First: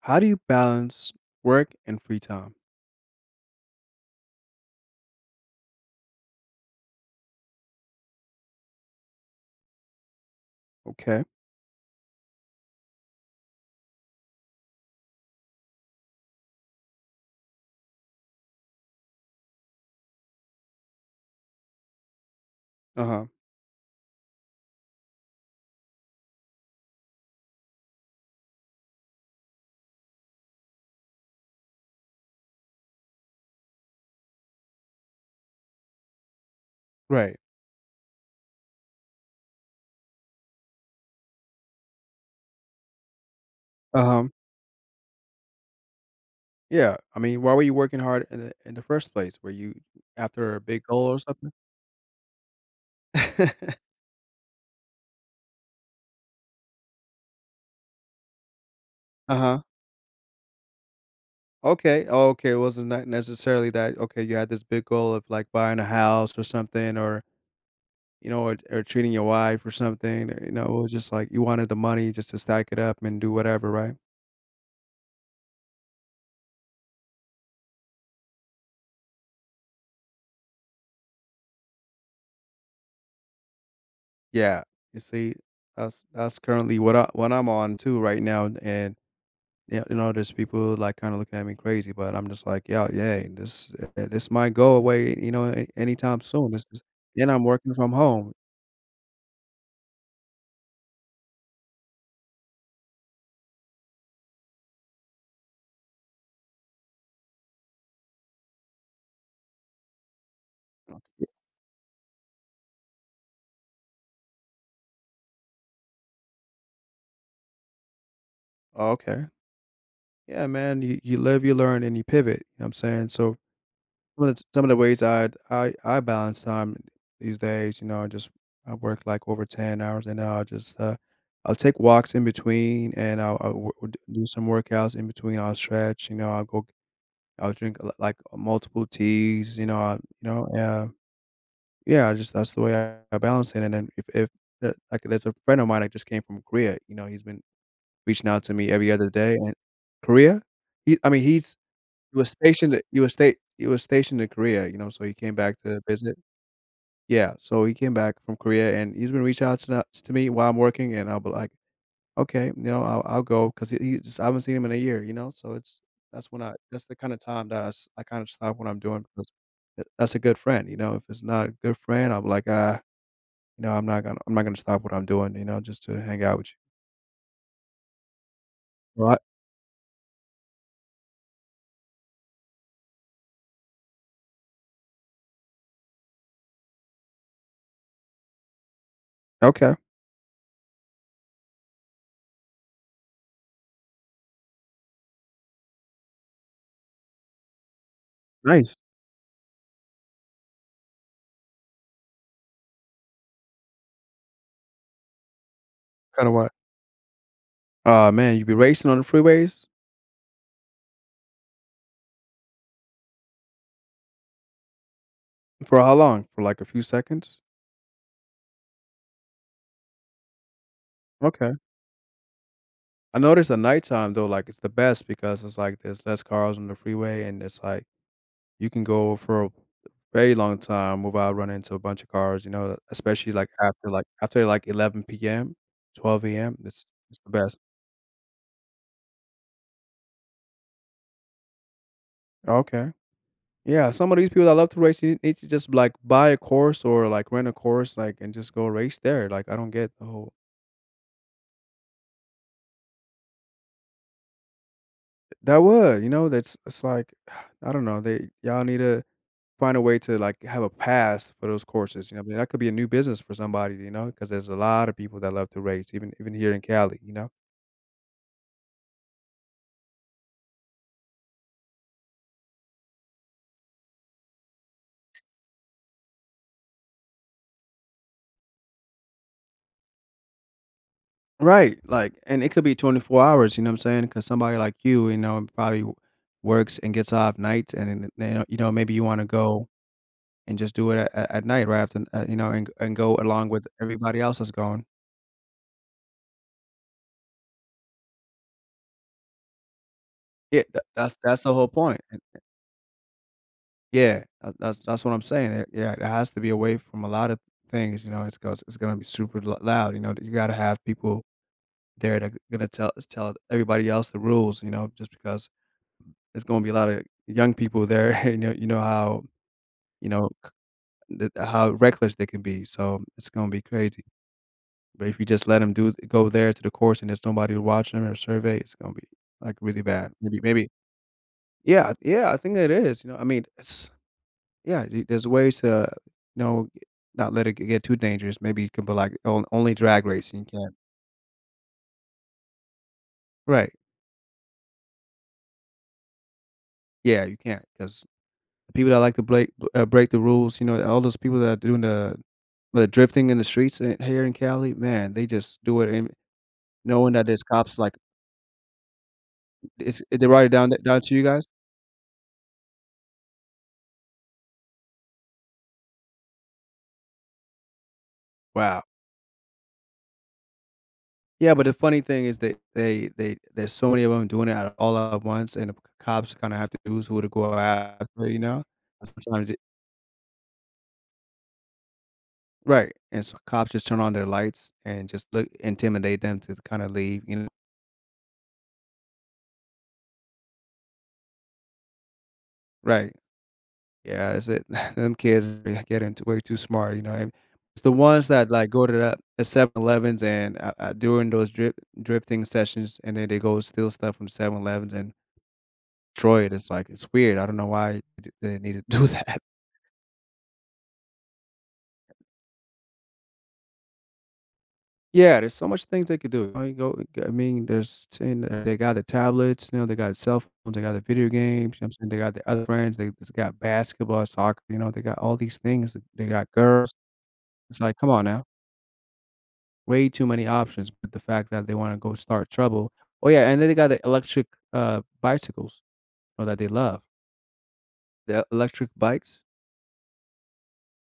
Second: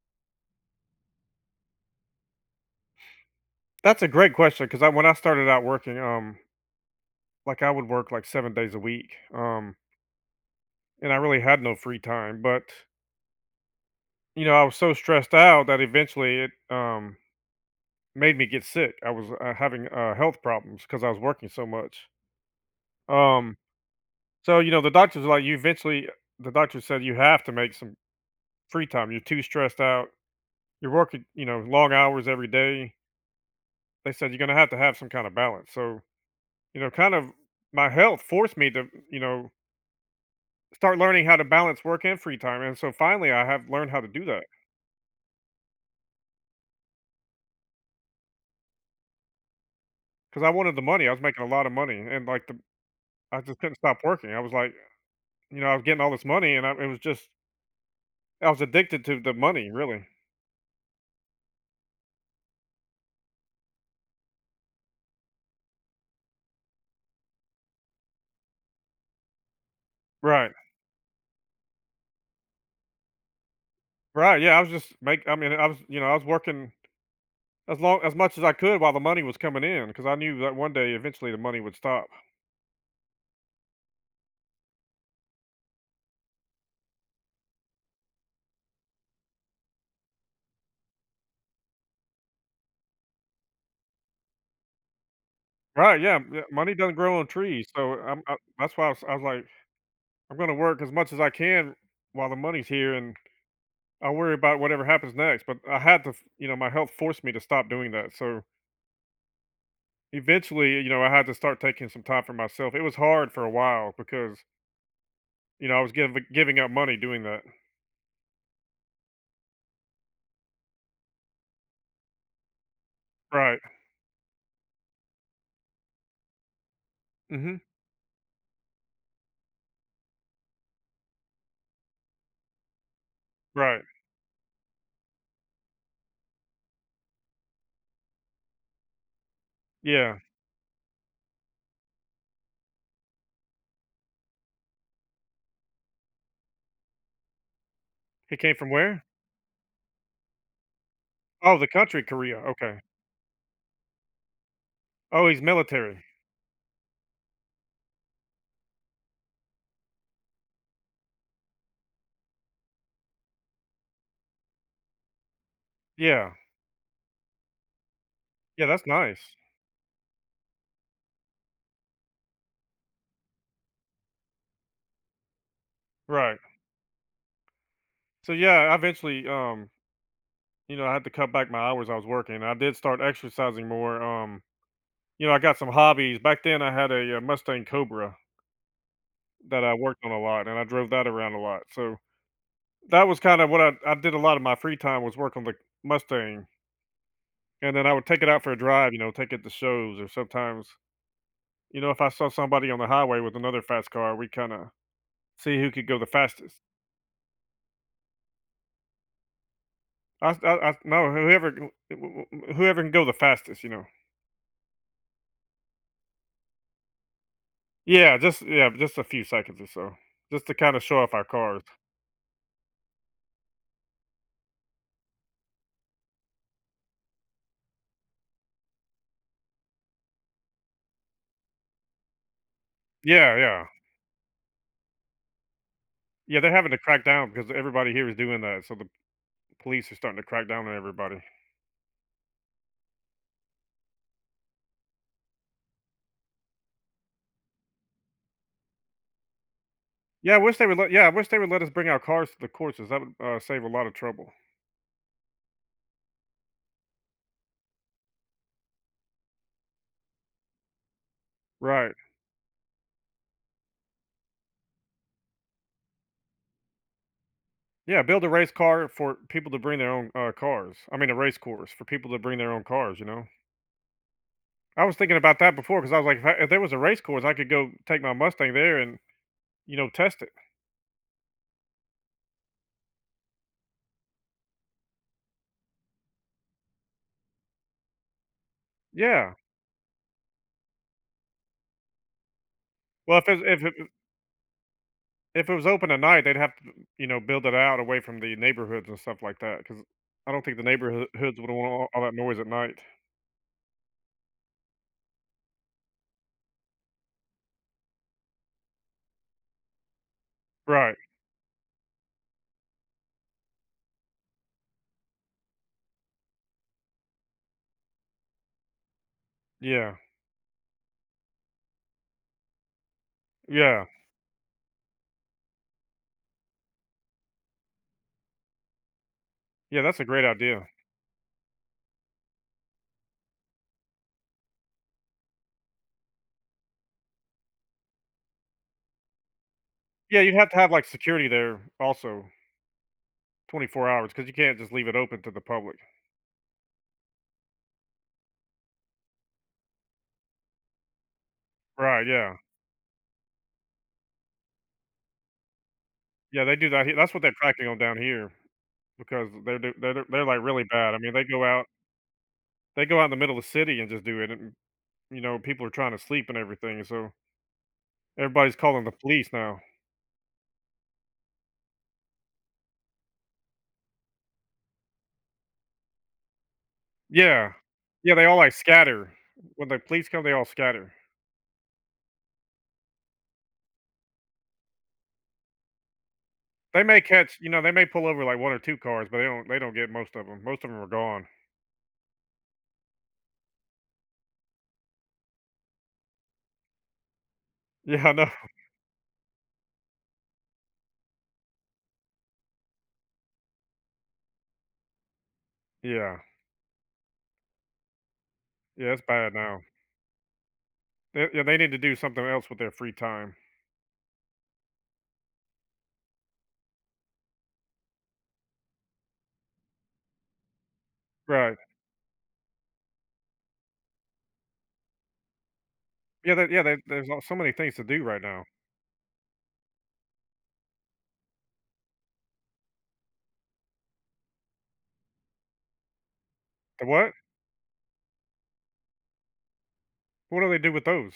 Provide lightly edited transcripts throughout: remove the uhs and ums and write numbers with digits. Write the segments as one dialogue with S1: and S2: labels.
S1: How do you balance work and free time?
S2: That's a great question because I when I started out working, like I would work like 7 days a week, and I
S1: Okay.
S2: really had no free time. But I was so stressed out that eventually it made me get sick. I was having health problems because I was working so much.
S1: Uh-huh.
S2: Um, the doctors were like, the doctor said you have to make some free time. You're too stressed out. You're working, long hours every day. They said you're gonna have to have some kind of balance. Kind of
S1: Right.
S2: my health forced me to, you know start learning how to balance work and free time, and so finally, I have learned how to do
S1: Uh-huh.
S2: that.
S1: Yeah. I mean, why were you working hard in the first place? Were you
S2: Because I
S1: after a
S2: wanted the
S1: big goal
S2: money, I
S1: or
S2: was making a
S1: something?
S2: lot of money, and, like, the I just couldn't stop working. I was like, I was getting all this money, and I it was just I was addicted to the
S1: Uh-huh.
S2: money, really.
S1: Okay. Oh, okay. It wasn't not necessarily that okay, you had this big goal of like buying a house or something or you know, or treating your wife or something. or,
S2: Right.
S1: You know, it was just like you wanted the money just to stack it up and do whatever, right?
S2: Right, yeah, I mean, I was working as much as I could while the money was coming in, because I knew that one day, eventually, the money would stop.
S1: Yeah. You see, that's currently what I'm on too right now. And yeah, you know, there's people like kind of looking at me crazy, but I'm just like, yeah, yeah, this this might go away, you know,
S2: Right, yeah,
S1: anytime
S2: yeah,
S1: soon. This
S2: money
S1: is,
S2: doesn't grow on
S1: and I'm
S2: trees,
S1: working from
S2: so I'm
S1: home.
S2: I that's why I was like, "I'm gonna work as much as I can while the money's here," and I worry about whatever happens next, but I had to, my health forced me to stop doing that. So eventually, I had to start taking some time for myself. It was hard for a while because, I was giving up money doing that.
S1: Oh, okay, yeah, man, you live, you learn, and you pivot. You know what I'm saying? So
S2: Right.
S1: some of the ways I balance time these
S2: Mhm.
S1: days, you know, I work like over 10 hours, and then I'll just I'll take walks in between, and I'll
S2: Right.
S1: do some workouts in between. I'll stretch, you know, I'll go, I'll drink like multiple teas, you know, I, you
S2: Yeah.
S1: know, yeah. Yeah, I just that's the way I balance it, and then if the like, there's a friend of mine that just came from Korea, you know, he's been reaching
S2: He
S1: out to
S2: came
S1: me
S2: from
S1: every
S2: where?
S1: other day, and Korea? He I mean, he's
S2: Oh, the country
S1: he was
S2: Korea.
S1: stationed
S2: Okay.
S1: at he was sta he was stationed in Korea, you know, so he
S2: Oh,
S1: came
S2: he's
S1: back to
S2: military.
S1: visit. Yeah, so he came back from Korea, and he's been reaching out to not to me while I'm working, and I'll be like, "Okay, you know, I'll go," 'cause he just I haven't seen him in a year, you know, so it's that's
S2: Yeah.
S1: when I that's the kinda time that I kinda stop
S2: Yeah,
S1: what I'm
S2: that's
S1: doing because
S2: nice.
S1: th that's a good friend, you know? If it's not a good friend, I'm like, "Ah." You know, I'm not gonna stop what I'm doing, you know, just to hang
S2: Right.
S1: out with you.
S2: So yeah, I
S1: Right.
S2: eventually I had to cut back my hours I was working. I did start exercising more. I got some hobbies. Back then I had a Mustang Cobra that I
S1: Okay,
S2: worked on a lot, and I drove that around a lot, so that was kind of what I did. A lot of my free time was work on the Mustang, and then I would take it out for a
S1: nice.
S2: drive, take it to shows or sometimes, if I saw somebody on the highway with another fast car, we kinda see who could go the
S1: Kinda what?
S2: fastest.
S1: Aw, man, you be racing on the freeways?
S2: I, no, whoever g w w whoever can go the fastest, you know?
S1: For how long? For, like, a few seconds?
S2: Yeah, just a few seconds or so, just to kinda show off our
S1: Okay.
S2: cars.
S1: I noticed at nighttime, though, like, it's the best because it's like there's less cars on the freeway, and it's like you can go for a very long time without running into a bunch of cars, you know, especially,
S2: Yeah,
S1: like,
S2: yeah.
S1: after, like, 11 PM, 12
S2: Yeah, they're
S1: AM,
S2: having to
S1: it's
S2: crack
S1: it's
S2: down
S1: the
S2: because
S1: best.
S2: everybody here is doing that, so the police are starting to crack down on everybody.
S1: Okay. Yeah, some of these people that love to race, you need to just like buy a course or like rent a course, like and just go race there. Like I don't get the whole
S2: Yeah, I wish they would let us bring our cars to the courses. That would, save a lot of trouble.
S1: that would, you know, that's it's like I don't know. They y'all need to find a way to like have a pass for those
S2: Right.
S1: courses. You know, I mean that could be a new business for somebody, you know, because there's a lot of people that love to race, even here in Cali, you know.
S2: Yeah, build a race car for people to bring their own, cars. I mean, a race course for people to bring their own cars, you know? I was thinking about that before because I was like, "If there was a race course, I could go take my Mustang there and, test it."
S1: Right, like, and it could be 24 hours. You know what I'm saying? Because somebody like you know, probably works and gets off nights, and then, you know, maybe you want to
S2: Yeah.
S1: go and just do it at night right after you know, and go
S2: Well,
S1: along with everybody else that's going.
S2: if it was open at night, they'd have to, build it out away from the neighborhoods and stuff like that because I don't think the
S1: Yeah, that's
S2: neighborhoods would
S1: the whole
S2: want all
S1: point,
S2: all that
S1: and
S2: noise at night.
S1: yeah, that's what I'm saying, eh yeah, it has to be away from a lot of things, you know, it's 'cause it's gonna be super l loud, you know, you gotta have
S2: Right.
S1: people there that gonna tell everybody else the rules, you know, just because there's gonna be a lot of young people there, you know how
S2: Yeah.
S1: you know, c the how reckless they can be, so it's gonna be
S2: Yeah.
S1: crazy. But if you just let them do go there to the course and there's nobody watching them or survey, it's gonna be, like,
S2: Yeah,
S1: really
S2: that's a
S1: bad.
S2: great
S1: Maybe
S2: idea.
S1: Yeah, yeah, I think it is, you know, I mean, it's yeah, there's ways to, you know, not let it g get too dangerous. Maybe you can put, like, on only drag
S2: Yeah, you'd
S1: racing, you
S2: have to have,
S1: can't
S2: like, security there also
S1: Right.
S2: 24 hours, because you can't just leave it open to the public.
S1: Yeah, you can't 'cause the people that like to break the rules, you know, all those people that are doing
S2: Right, yeah.
S1: the drifting in the streets in here in Cali, man, they just do it and
S2: Yeah, they do that. He That's
S1: knowing
S2: what
S1: that
S2: they're
S1: there's
S2: cracking on
S1: cops, like,
S2: down here because they're do
S1: it's
S2: they're,
S1: they
S2: like,
S1: write it
S2: really
S1: down
S2: bad. I mean,
S1: to you guys?
S2: they go out in the middle of the city and just do it, and, people are trying to sleep and everything, so everybody's
S1: Wow.
S2: calling the police now.
S1: Yeah, but the funny thing is that they there's so many of them doing it at all at once, and the cops kinda have to choose who to
S2: Yeah.
S1: go
S2: Yeah, they
S1: after,
S2: all,
S1: you
S2: like,
S1: know? And
S2: scatter.
S1: sometimes it
S2: When the police come, they all scatter.
S1: Right, and so cops just turn on their lights and just look intimidate them to
S2: They
S1: kinda
S2: may
S1: leave, you
S2: catch you
S1: know?
S2: know, they may pull over, like, one or two cars, but they don't get most of them. Most of them are gone.
S1: Right. Yeah, that's it. Them kids, they get into way too smart, you know, and it's the
S2: Yeah, I know.
S1: ones that, like, go to the 7 Elevens and, during those drip drifting sessions, and then they go steal stuff from Seven Elevens and
S2: Yeah.
S1: destroy it. It's like, it's weird. I don't know why th they need to
S2: Yeah, it's
S1: do
S2: bad
S1: that.
S2: now. They Yeah, they need to do something else with their free time.
S1: Yeah, there's so much things they could do. Oh, you go I mean, there's and they got the tablets, you know, they got cell phones, they got the video
S2: Right.
S1: games, you know what I'm saying? They got the other brands, they just got basketball, soccer, you know, they got all these things. They
S2: Yeah, there
S1: got
S2: yeah, there
S1: girls.
S2: there's so many things
S1: It's
S2: to
S1: like,
S2: do
S1: come
S2: right
S1: on
S2: now.
S1: now. Way too many options, but the fact that they wanna go start trouble. Oh, yeah, and then they got the electric, bicycles, you know, that they
S2: The
S1: love.
S2: what?
S1: The electric bikes.
S2: What do they do with those?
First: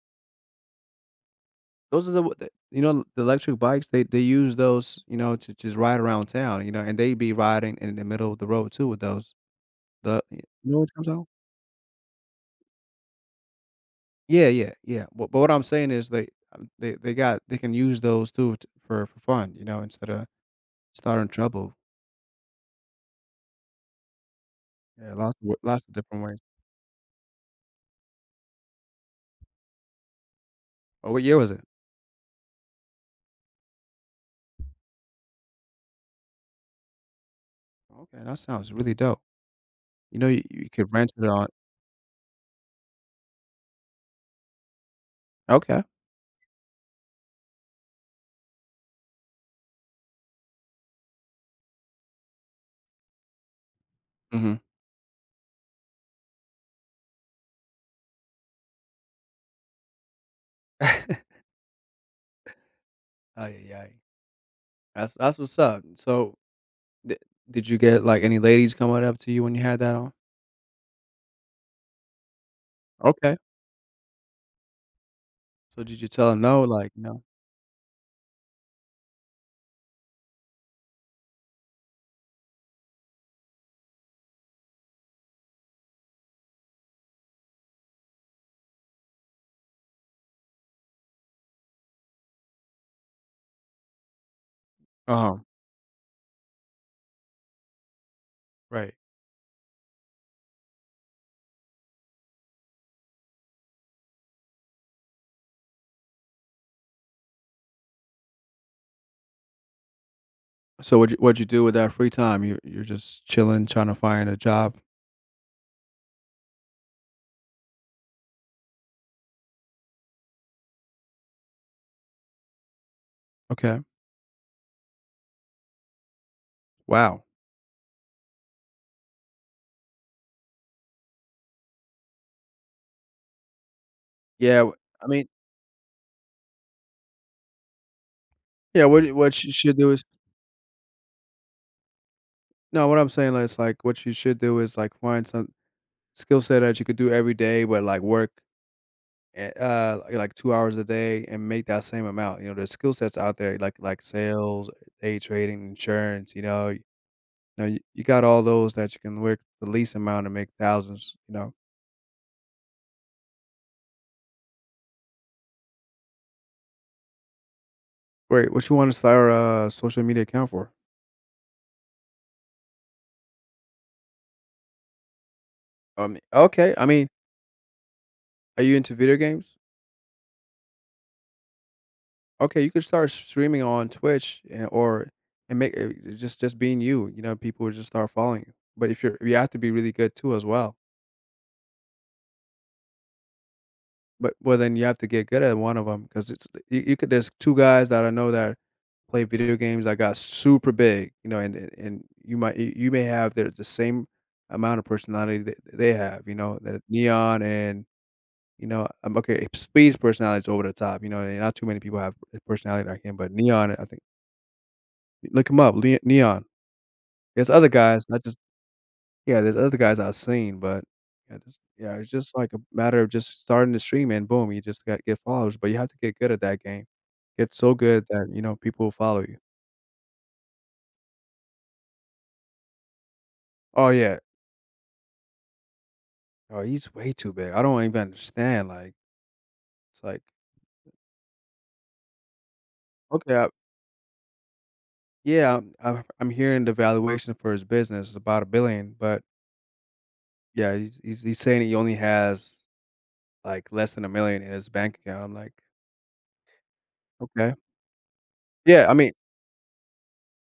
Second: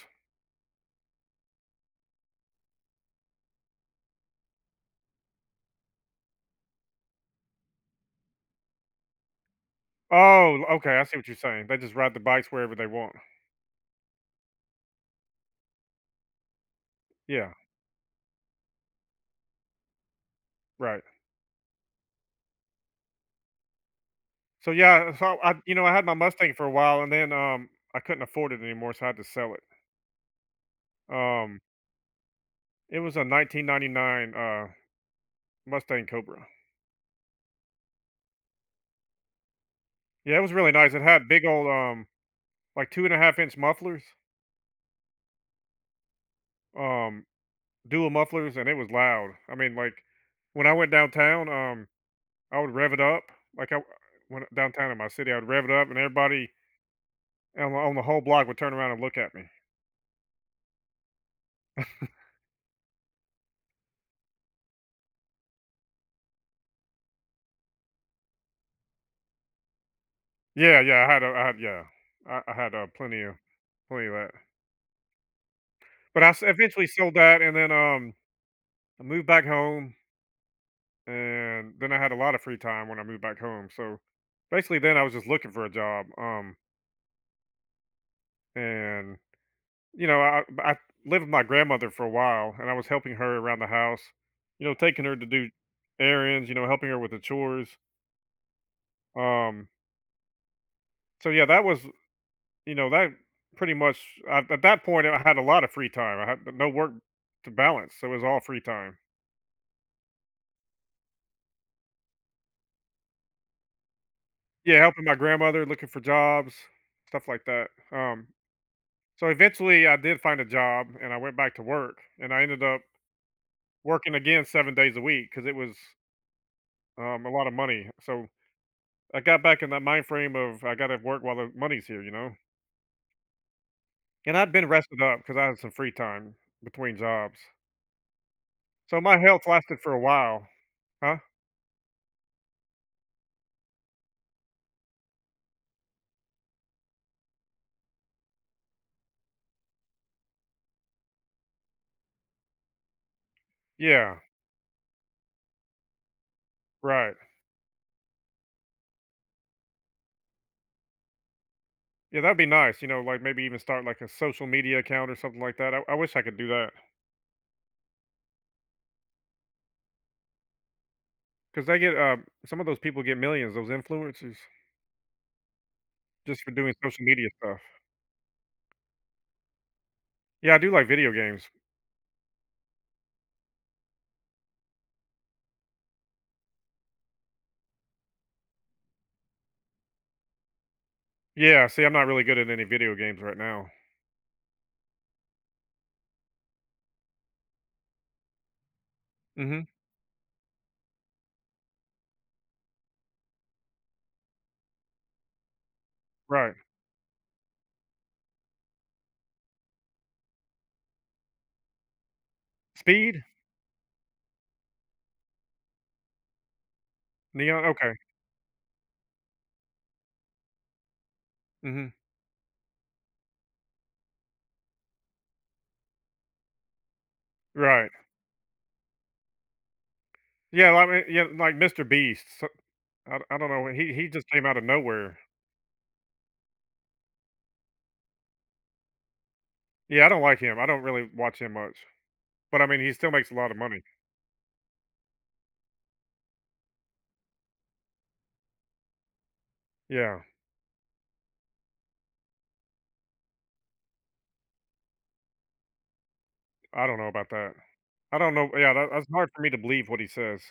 S1: Those are the you know, the electric bikes, they use those, you know, to just ride around town, you know, and they be riding in the middle of the road too with those. The you
S2: Oh,
S1: know which
S2: okay, I
S1: comes
S2: see what
S1: out?
S2: you're saying. They just ride the bikes wherever they want.
S1: Yeah. But what I'm saying is they got
S2: Yeah,
S1: they can use those too t for fun, you know, instead of
S2: right.
S1: starting trouble.
S2: So,
S1: Yeah,
S2: yeah,
S1: lots of w lots
S2: I
S1: of
S2: had my
S1: different ways.
S2: Mustang for a while, and then, I couldn't afford it anymore, so I had to sell it.
S1: Oh, what year was
S2: Um,
S1: it?
S2: it was a 1999, Mustang Cobra.
S1: Okay, that sounds really dope. You know,
S2: Yeah, it was
S1: you
S2: really
S1: could
S2: nice. It
S1: rent it
S2: had big
S1: on
S2: old, like, 2.5-inch mufflers,
S1: Okay.
S2: um, dual mufflers, and it was loud. I mean, like, when I went downtown, I would rev it up, like, I when
S1: Mhm.
S2: downtown in my city, I would rev it up, and everybody on the whole block would turn around and look at me.
S1: Oh yeah, yeah. That's what's up. So, di did you get, like, any ladies coming up to you when you had that on?
S2: Yeah, yeah, I had a I had yeah, I had,
S1: Okay.
S2: plenty of that.
S1: So did you
S2: But I
S1: tell
S2: s
S1: them no,
S2: eventually
S1: like,
S2: sold
S1: "No?"
S2: that, and then, I moved back home, and then I had a lot of free time when I moved back home, so, basically, then I was just looking for a job, and, I lived with my grandmother for a while, and I was helping her around the house, taking her to
S1: Uh-huh.
S2: do errands, helping her with the chores,
S1: Right.
S2: um So yeah, that was you know that pretty much I, at that point I had a lot of free time. I had no work to balance, so it was all free time.
S1: So what you do with that free time? You're just chilling, trying to find a job?
S2: Yeah, helping my grandmother, looking for jobs, stuff like that. So eventually I did find a job and I went back to work and I ended up
S1: Okay.
S2: working again 7 days a week because it was
S1: Wow.
S2: a lot of money. So I got back in that mind frame of I got to work while the money's here. And I'd
S1: Yeah,
S2: been
S1: w
S2: rested
S1: I
S2: up
S1: mean
S2: because I had some free time between jobs.
S1: yeah,
S2: So
S1: what
S2: my
S1: what
S2: health
S1: you should
S2: lasted for
S1: do
S2: a
S1: is
S2: while, huh?
S1: no, what I'm saying is, like, what you should do is, like, find some skill set that you could do every day, but, like, work, like 2 hours a day and make that same amount, you know, there's skill sets out there like
S2: Yeah.
S1: sales, day trading, insurance, you know? You
S2: Right.
S1: know, you got all those that you can work the least amount and make thousands, you know?
S2: Yeah, that'd be nice. Like maybe even start like a social media account or something like that. I wish I could do that
S1: Wait, what you wanna start a social media account for?
S2: because they get some of those people get millions, those influencers, just for doing
S1: Okay, I
S2: social
S1: mean,
S2: media stuff.
S1: are you into video games?
S2: Yeah, I do like video games.
S1: Okay, you could start streaming on Twitch and or and make just being you, you know, people would just start following you. But if you're you have to be really good too as well.
S2: Yeah, see, I'm not really good at any video games right now.
S1: But well, then you have to get good at one of them because it's you, you could. There's two guys that I know that play video
S2: Mm-hmm.
S1: games that got super big, you know, and and you might you may have the same amount of personality that they have, you
S2: Right.
S1: know, that Neon and you know, okay, Speed's personality is over the top, you know, and not too many people have a personality like him,
S2: Speed,
S1: but Neon, I think look him up, Neon. There's
S2: Neon.
S1: other
S2: Okay.
S1: guys, not just yeah, there's other guys I've seen, but yeah, just
S2: Mm-hmm.
S1: yeah, it's just like a matter of just starting to stream and boom, you just got to get followers, but you have to get good at that game. Get so
S2: Right.
S1: good that, you know, people will follow you.
S2: Yeah, like Mr. Beast. So, I don't know.
S1: Oh,
S2: He
S1: yeah.
S2: just came out of nowhere.
S1: Oh, he's way too big. I don't even understand, like, it's
S2: Yeah, I
S1: like,
S2: don't like him. I don't really watch him much, but I mean, he still makes
S1: okay,
S2: a
S1: I
S2: lot of money.
S1: yeah, I'm hearing the valuation for his business is about 1,000,000,000 but
S2: Yeah.
S1: yeah, he's saying he only has, like, less than 1,000,000 in his bank account. I'm like,
S2: I don't know about that.
S1: "Okay."
S2: I don't know, yeah,
S1: Yeah,
S2: that
S1: I
S2: that's
S1: mean
S2: hard for me to believe what he says.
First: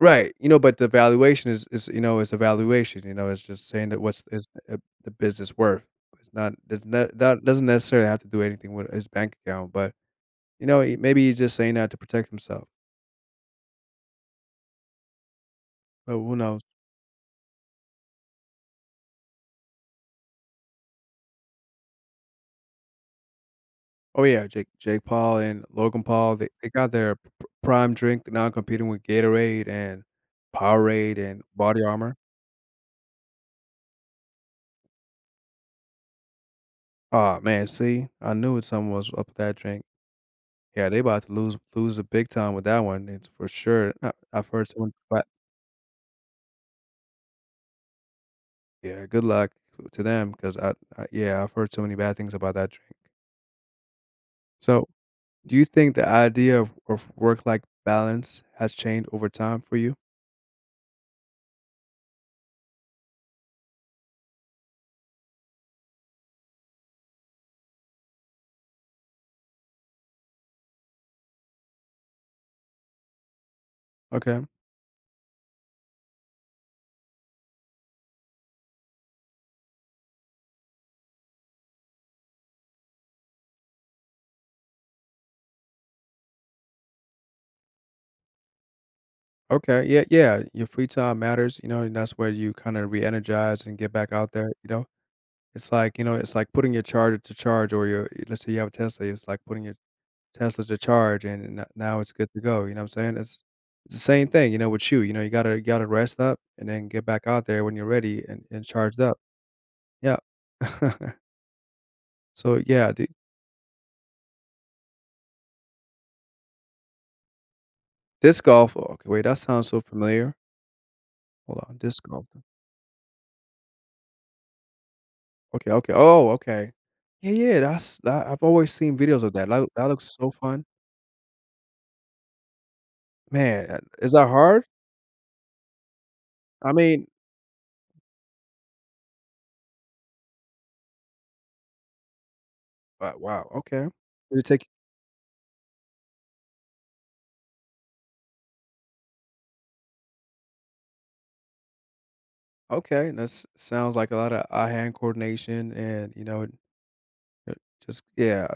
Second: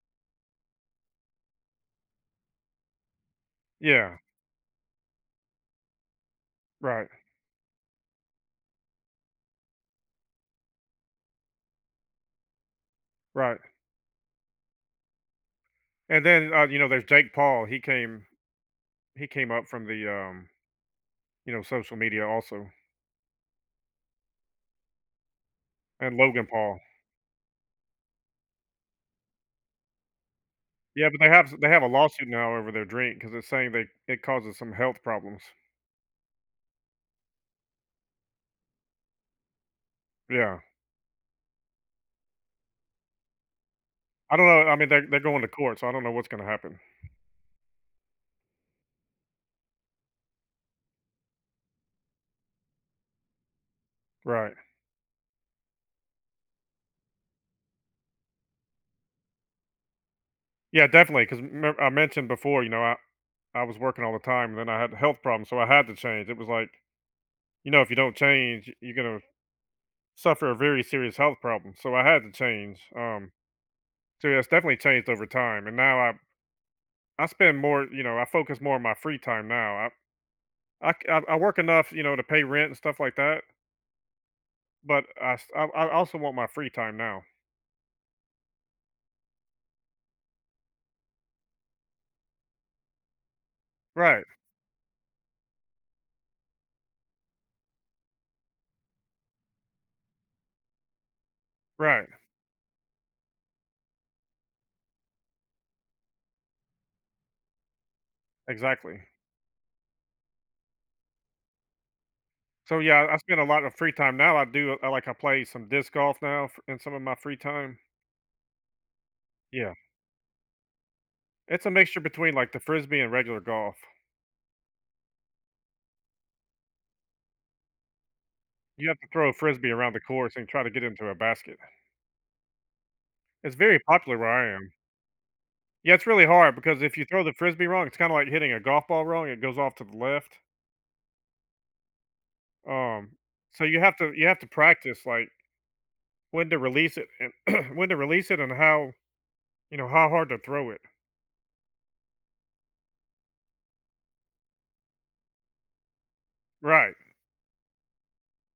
S1: right, you know, but the valuation is, you know, its a valuation, you know, it's just saying that
S2: Yeah,
S1: what's is the business worth. It's not
S2: right,
S1: that doesn't necessarily have to do anything with his bank account, but, you know, he maybe he's just saying that to protect himself,
S2: right,
S1: but
S2: and
S1: who
S2: then,
S1: knows?
S2: there's Jake Paul, he came up from the, social media also,
S1: Oh, yeah, Jake Paul and Logan
S2: and
S1: Paul,
S2: Logan
S1: they
S2: Paul.
S1: got their p prime drink now competing with Gatorade and
S2: Yeah,
S1: Powerade
S2: but they
S1: and
S2: have they have
S1: Body
S2: a
S1: Armor.
S2: lawsuit now over their drink because it's saying they it causes some health problems.
S1: Aw, man, see? I knew it something was up with that drink.
S2: Yeah.
S1: Yeah, they about to lose a big time with that one, it's for sure.
S2: I don't
S1: I've
S2: know,
S1: heard
S2: I mean,
S1: someone
S2: they're going to court, so I don't know what's gonna happen.
S1: Yeah, good luck to them 'cause I yeah, I've heard so many bad things about that drink.
S2: Right.
S1: So, do you think the idea of work-life balance has changed over time for you?
S2: Yeah, definitely. Because I mentioned before, I was working all the time, and then I had health problems, so I had to change. It was like, if you don't change, you're gonna suffer a very serious health problem, so I had to change. So
S1: Okay.
S2: that's definitely changed over time, and now I spend more. I focus more on my free time now. I work enough, to pay rent and stuff like that, but I also want my free time now.
S1: Okay, yeah, yeah, your free time matters, you know, and that's where you kinda re-energize and get back
S2: Right,
S1: out there, you know? It's like, you know, it's like putting your charger to charge or your let's say you have a Tesla, it's like putting your Tesla to charge and n now
S2: right,
S1: it's good to go, you know what I'm saying? It's the same thing, you know, with you, you know, you gotta rest up and then get back out there when you're ready and
S2: exactly.
S1: charged up. Yeah. So,
S2: So
S1: yeah,
S2: yeah,
S1: the
S2: I spend a lot of free time now. Like I play some disc golf now in some of my free time.
S1: disc golf Oh, okay, wait, that sounds
S2: Yeah,
S1: so familiar. Hold
S2: it's a
S1: on,
S2: mixture
S1: disc golf.
S2: between like the frisbee and regular golf.
S1: Okay, okay. Oh, okay. Yeah, yeah, that's that I've always
S2: You
S1: seen
S2: have to
S1: videos
S2: throw
S1: of
S2: a
S1: that.
S2: frisbee
S1: That
S2: around the
S1: looks so
S2: course and try
S1: fun.
S2: to get into a basket. It's
S1: Man,
S2: very
S1: is
S2: popular
S1: that
S2: where I
S1: hard?
S2: am. Yeah, it's really hard
S1: I
S2: because if you
S1: mean,
S2: throw the frisbee wrong, it's kinda like hitting a golf ball wrong, it goes off to the left. Um,
S1: wow,
S2: so
S1: okay.
S2: you have
S1: Did it
S2: to
S1: take
S2: practice, like, when to release it and when to release it and how, how hard to throw it.
S1: okay, that's sounds like a lot of eye-hand coordination and, you know,
S2: Right.
S1: uh, just yeah.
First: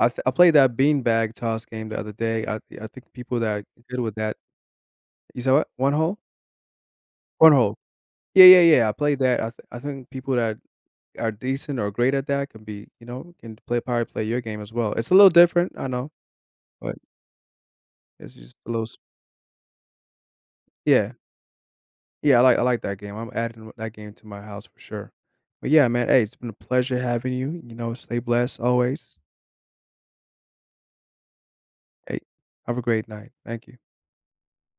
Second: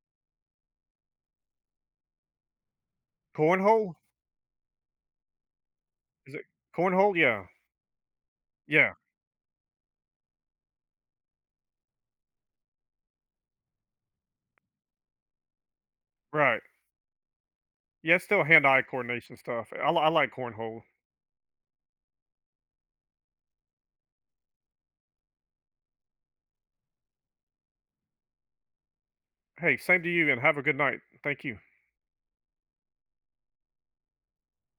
S1: I played that beanbag toss game the other day. I think people that are
S2: Cornhole?
S1: good with that you said what? One hole?
S2: Is it cornhole? Yeah.
S1: Cornhole. Yeah,
S2: Yeah,
S1: I played that. I think people that are decent or great at that can be you know, can play probably play your game as well. It's a little different, I know,
S2: right.
S1: but
S2: Yeah, it's
S1: it's
S2: still
S1: just a
S2: hand-eye
S1: little s
S2: coordination stuff. I like cornhole.
S1: Yeah. Yeah, I like that game. I'm adding that game to my house for sure. But yeah, man, hey, it's been a pleasure having you, you know, stay blessed always.
S2: Hey, same to you, and have a good night. Thank you.
S1: Hey, have a great night. Thank you.